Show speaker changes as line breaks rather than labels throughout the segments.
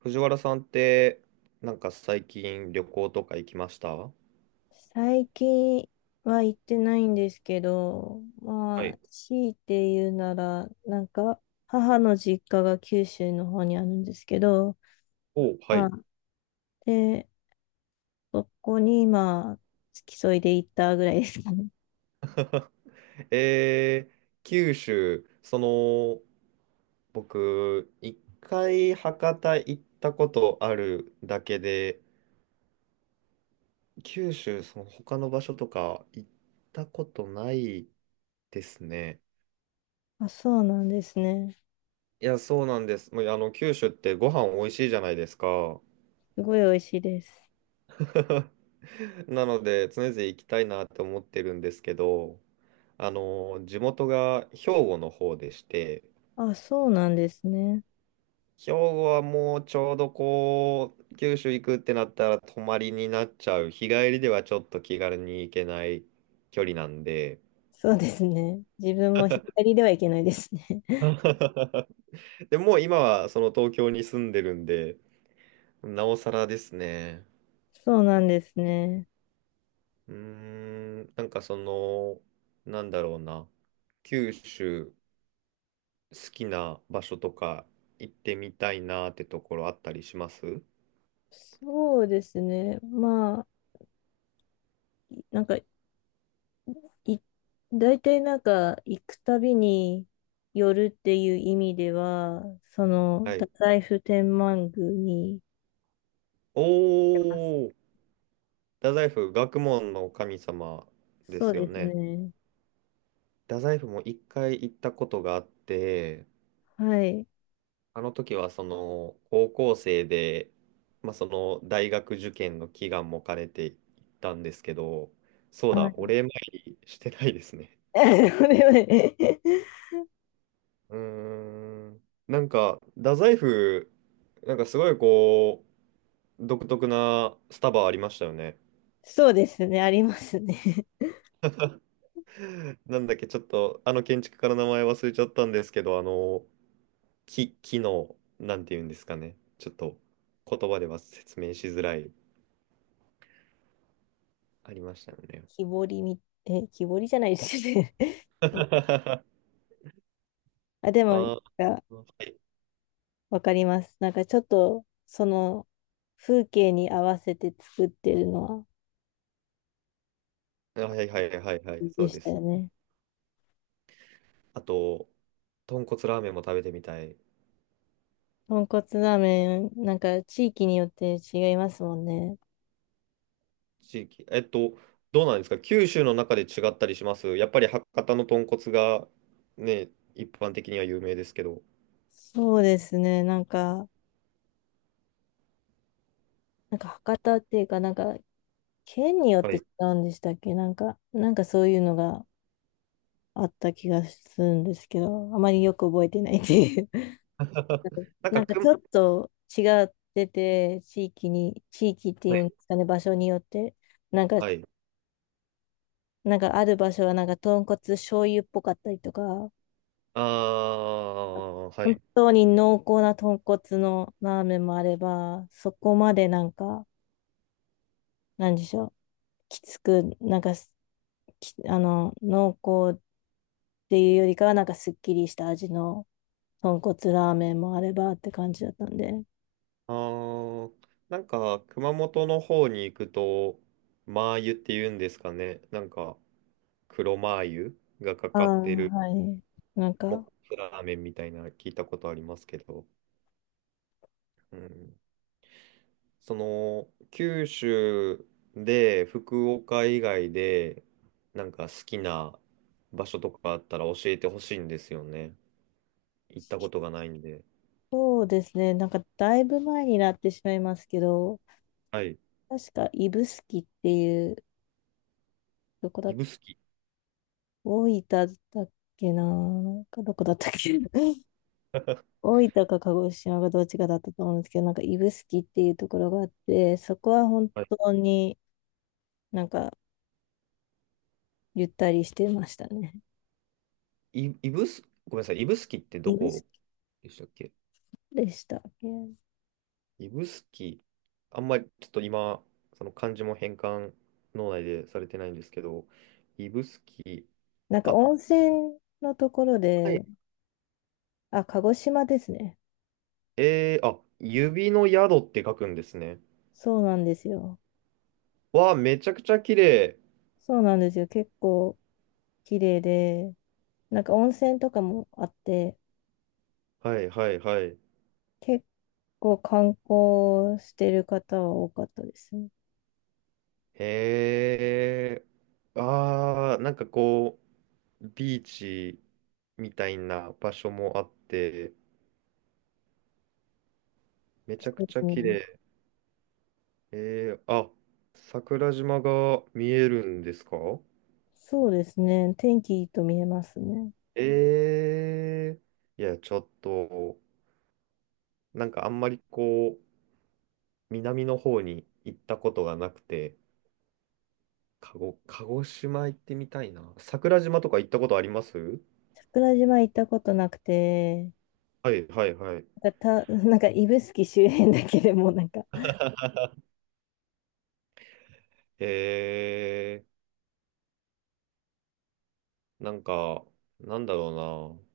藤原さんって、最近旅行とか行きました？
最近は行ってないんですけど、
は
まあ、
い。
強いて言うなら、母の実家が九州の方にあるんですけど、
お、は
まあ、
い。
で、そこに今、付き添いで行ったぐらいですかね。
えー、九州、その、僕、一回博多行ったことあるだけで、九州、その他の場所とか行ったことないですね。
あ、そうなんですね。
いや、そうなんです。もう、九州ってご飯美味しいじゃないですか。
すごい美味しいです。
なので、常々行きたいなって思ってるんですけど、地元が兵庫の方でして、
あ、そうなんですね。
兵庫はもうちょうどこう、九州行くってなったら泊まりになっちゃう。日帰りではちょっと気軽に行けない距離なんで。
そうですね。自分も左ではいけないですね。
でもう今はその東京に住んでるんで、なおさらですね。
そうなんですね。
その、なんだろうな。九州、好きな場所とか行ってみたいなってところあったりします？
そうですね。まあ、なんかい、大体行くたびに寄るっていう意味では、その、
は
太
い。
宰府天満宮に、てます。
お、太宰府、学問の神様で
そう
すよ
です
ね。
ね。
太宰府も一回行ったことがあって、
はい。
あの時はその高校生で、まあ、その大学受験の祈願も兼ねて行ったんですけど、そう
は
だ、お
い。
礼参りしてないですね。
これはね。
うーん。太宰府、すごいこう、独特なスタバありましたよね。
そうですね、ありますね。
なんだっけ、ちょっと、あの建築家の名前忘れちゃったんですけど、あの、き、機能、なんて言うんですかね。ちょっと言葉では説明しづらい、ありましたよね。
木彫りみ、木彫りじゃないですね。あ、でも、
あ
が、
ー、はい。
わかります。なんかちょっと、その風景に合わせて作ってるのは
はい、はい、はい、は
い
い、
い
そ
で
う
し
で
たよ
す。
ね。
あと、豚骨ラーメンも食べてみたい。
豚骨ラーメン、なんか地域によって違いますもんね。
地域。えっと、どうなんですか、九州の中で違ったりします？やっぱり博多の豚骨がね、一般的には有名ですけど。
そうですね。なんか博多っていうか、なんか県によっ
は
て違
い。
うんでしたっけ？なんかそういうのがあった気がするんですけど、あまりよく覚えてないっていう。なんか
く
ち
ん、
ょっと違ってて、地域って
は
い
い。
うんですかね、場所によって、なんか、
はい。
なんかある場所はなんか豚骨醤油っぽかったりとか、
ああ、は
本
い。
当に濃厚な豚骨のラーメンもあれば、そこまでなんか、なんでしょう、きつく、なんかす、きあの、濃厚っていうよりかは、なんかすっきりした味の豚骨ラーメンもあればって感じだったんで。
あー、熊本の方に行くと、マー油って言うんですかね。なんか、黒マー油がか
ああ、
かってる、
はい。なん
もっ
か、
こすラーメンみたいな、聞いたことありますけど、うん、その、九州で、福岡以外で、なんか好きな場所とかあったら教えてほしいんですよね。行ったことがないんで。
そうですね、なんかだいぶ前になってしまいますけど、
はい。
確か指宿っていう、どこだっ
指
た、
宿。
大分だったっけな、なんかどこだったっけ。大分か鹿児島がどっちかだったと思うんですけど、なんか指宿っていうところがあって、そこは本
はい。
当になんかゆったりしてましたね。
い、指宿、ごめんなさい。指宿ってど
指宿
こでしたっけ？
でしたっけ？
指宿、あんまりちょっと今、その漢字も変換、脳内でされてないんですけど、指宿、
なんか
あ、
温泉のところ
はい。
で、あ、鹿児島ですね。
えー、あ、指の宿って書くんですね。
そうなんですよ。
わあ、めちゃくちゃ綺麗。
そうなんですよ。結構綺麗で、なんか温泉とかもあって、
はい、はい、はい。
結構観光してる方は多かったですね。
へー、あー、なんかこう、ビーチみたいな場所もあって、めちゃ
そ
く
うで
ちゃ
す
綺
ね。
麗。えー、あ、桜島が見えるんですか？
そうですね。天気いいと見えますね。
ええ、いや、ちょっと、なんかあんまりこう、南の方に行ったことがなくて、鹿児、鹿児島行ってみたいな。桜島とか行ったことあります？
桜島行ったことなくて、
はい、はい、はい。
なんかた、なんか指宿周辺だけでもなんか、
えー、なんか、なんだろうな。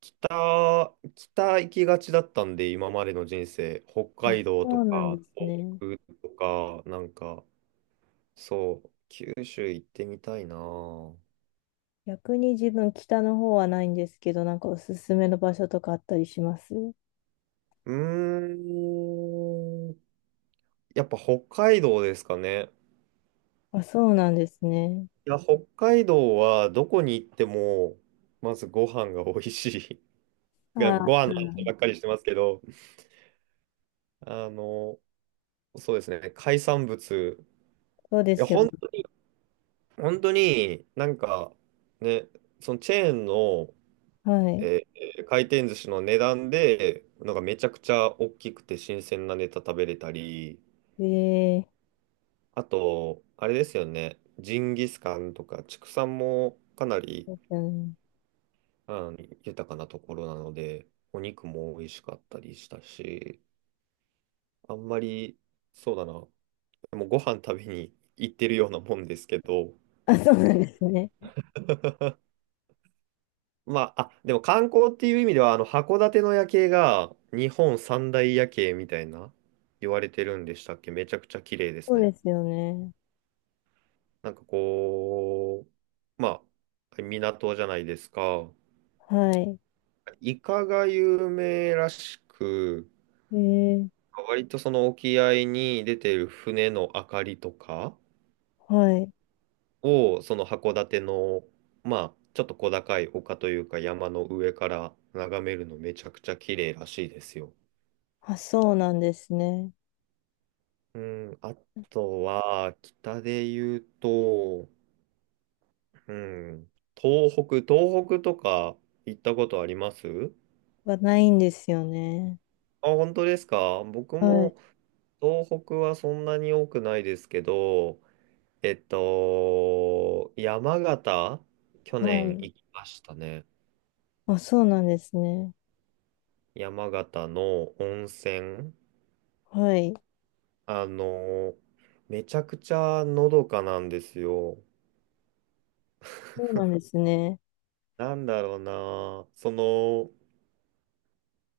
北、北行きがちだったんで、今までの人生。北
あ、
海道と
そうなん
か、
ですね。
東北とか、なんか、そう、九州行ってみたいな。う
逆に自分北の方はないんですけど、なんかおすすめの場所とかあったりします？
ーん。やっぱ北海道ですかね。
あ、そうなんですね。
いや、北海道はどこに行っても、まずご飯が美味しい。なん
あ
かご
あ、
飯の話ばっかりしてますけど、あの、そうですね、海産物。
そうですよね。
本当になんかね、そのチェーンの、
はい。
え回転寿司の値段で、なんかめちゃくちゃ大きくて新鮮なネタ食べれたり、
ええ、
あと、あれですよね、ジンギスカンとか畜産もかなり、
そうですよね。
あの、豊かなところなので、お肉も美味しかったりしたし、あんまり、そうだな、もうご飯食べに行ってるようなもんですけど、
あ、そうなんですね。
まあ、あ、でも観光っていう意味では、あの、函館の夜景が日本三大夜景みたいな、言われてるんでしたっけ？めちゃくちゃ綺麗です
そう
ね。
ですよね。
なんかこう、まあ、港じゃないですか。
はい。
イカが有名らしく、
ええ、
割とその沖合に出てる船の明かりとか
はい。
を、その函館の、まあ、ちょっと小高い丘というか山の上から眺めるのめちゃくちゃ綺麗らしいですよ。
あ、そうなんですね。
うん、あとは、北で言うと、うん、東北とか行ったことあります？
はないんですよね。
あ、本当ですか？僕
はい。
も東北はそんなに多くないですけど、えっと、山形、去
は
年
い。
行きましたね。
あ、そうなんですね。
山形の温泉、
はい。
あの、めちゃくちゃのどかなんですよ。
そうなんですね。
なんだろうな、その、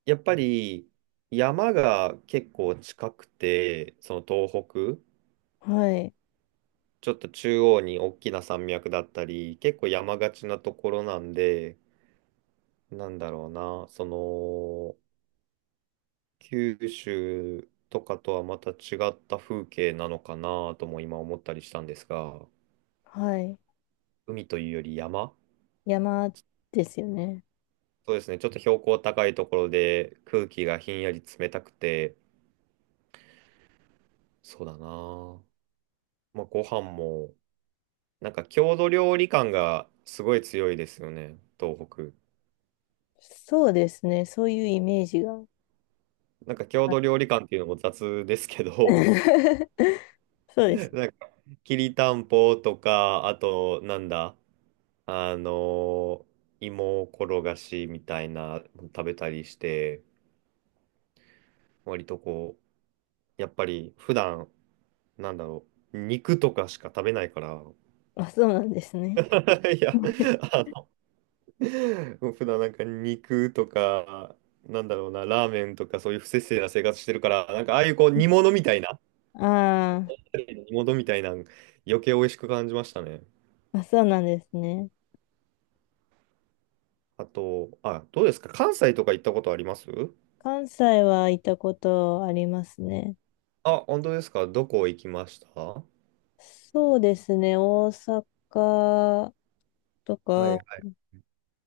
やっぱり山が結構近くて、その東北、
はい。
ちょっと中央に大きな山脈だったり、結構山がちなところなんで、なんだろうな、その、九州とかとはまた違った風景なのかなとも今思ったりしたんですが、
はい。
海というより山。
山ですよね。
そうですね、ちょっと標高高いところで空気がひんやり冷たくて、そうだな。まあ、ご飯も、なんか郷土料理感がすごい強いですよね、東北。
そうですね。そういうイメージが。
なんか郷
あ、
土料理感っていうのも雑ですけ ど、
そう で
な
す。
んかきりたんぽとか、あとなんだ、あの、芋転がしみたいなの食べたりして、割とこう、やっぱり普段、なんだろう、肉とかしか食べないから、
あ、そうなんですね。
いや、あの、普段なんか肉とか、なんだろうな、ラーメンとかそういう不摂生な生活してるから、ああいうこう
あ
煮物みたいな、余計美味しく感じましたね。
ー、あ、そうなんですね。
あと、あ、どうですか、関西とか行ったことあります？
関西はいたことありますね。
あ、本当ですか？どこ行きました？は
そうですね。大阪と
い、は
か、
い。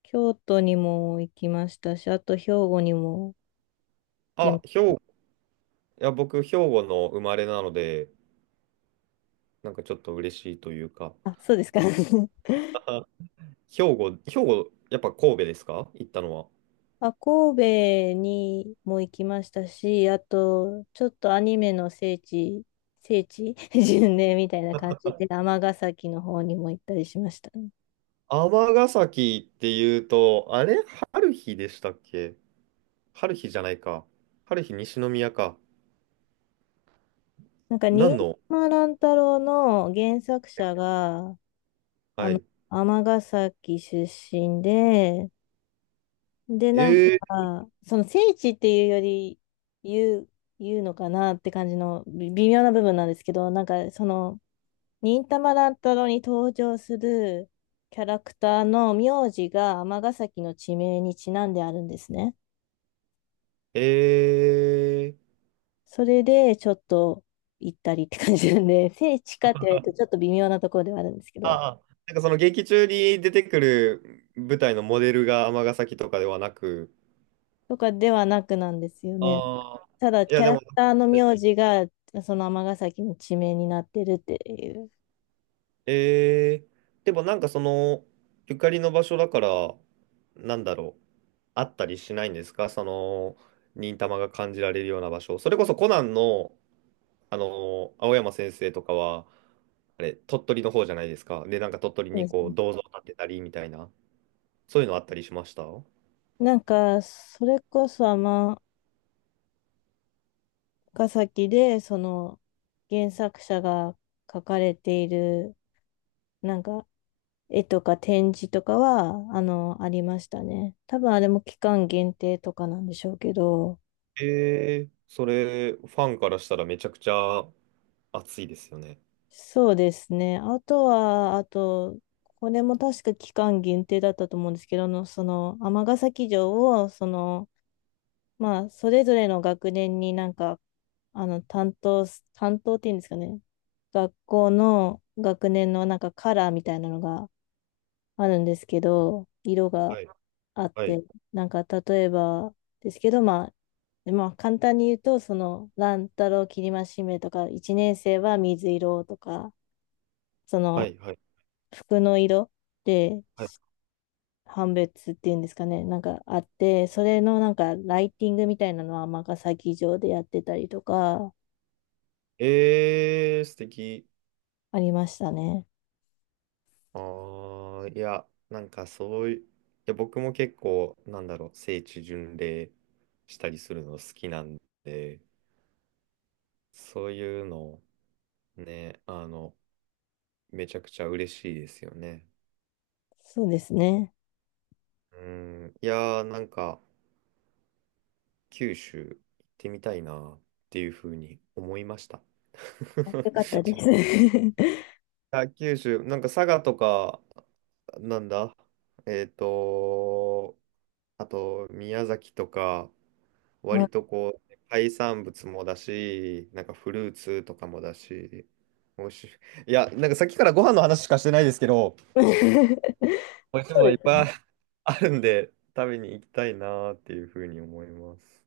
京都にも行きましたし、あと兵庫にも行きま
あ、
し
兵、
た。
いや、僕、兵庫の生まれなので、なんかちょっと嬉しいというか、
あ、そうですか。
あ、兵庫、やっぱ神戸ですか、行ったのは。
まあ、神戸にも行きましたし、あと、ちょっとアニメの聖地、聖地 巡礼みたいな感じで、尼崎の方にも行ったりしましたね。
尼崎っていうと、あれ春日でしたっけ？春日じゃないか。春日西宮か。
なんか、
何
新
の？
島乱太郎の原作者が、あ
は
の、
い。
尼崎出身で、で、なんか、
え
その聖地っていうより、言う、言うのかなって感じの微微妙な部分なんですけど、なんか、その、忍たま乱太郎に登場するキャラクターの名字が尼崎の地名にちなんであるんですね。
ー、えー、
それでちょっと行ったりって感じなんで、聖地かって言われるとちょっと微妙なところではあるんですけど、
ああ、なんかその劇中に出てくる舞台のモデルが尼崎とかではなく、
とかではなくなんですよね。
ああ、
ただ
い
キ
や、
ャ
で
ラ
も、
クターの名字がその尼崎の地名になってるっていう。
えー、でもなんかその、ゆかりの場所だから、なんだろう、あったりしないんですか、その、忍たまが感じられるような場所。それこそコナンの、あの、青山先生とかは、あれ、鳥取の方じゃないですか。で、なんか鳥取
そう
に
です
こ
ね。
う、銅像建てたりみたいな、そういうのあったりしました？
なんか、それこそ尼崎でその原作者が書かれているなんか絵とか展示とかは、あの、ありましたね。多分あれも期間限定とかなんでしょうけど、
えー、それ、ファンからしたらめちゃくちゃ熱いですよね。
そうですね。あとは、あと、これも確か期間限定だったと思うんですけど、あのその、尼崎城を、その、まあ、それぞれの学年になんか、あの、担当っていうんですかね。学校の学年のなんかカラーみたいなのがあるんですけど、色が
はい、
あっ
はい、
て、なんか例えばですけど、まあ、簡単に言うと、その、乱太郎きりましめとか、一年生は水色とか、そ
は
の、
い、はい。
服の色で
はい、
判別っていうんですかね、なんかあって、それのなんかライティングみたいなのは尼崎城でやってたりとか、
えー、素敵。
ありましたね。
ああ、いや、なんかそういう、いや、僕も結構、なんだろう、聖地巡礼したりするの好きなんで、そういうの、ね、あの、めちゃくちゃ嬉しいですよね。
そうですね。
うん、いやー、なんか、九州行ってみたいなっていうふうに思いました。
よ かったです。
あ、九州、なんか佐賀とか、なんだ、えっと、あと、宮崎とか、
は
割と
い。
こう、海産物もだし、なんかフルーツとかもだし、美味しい。いや、なんかさっきからご飯の話しかしてないですけど、
そ
美味しいも
う
のいっ
です
ぱ
ね。
いあるんで、食べに行きたいなーっていうふうに思います。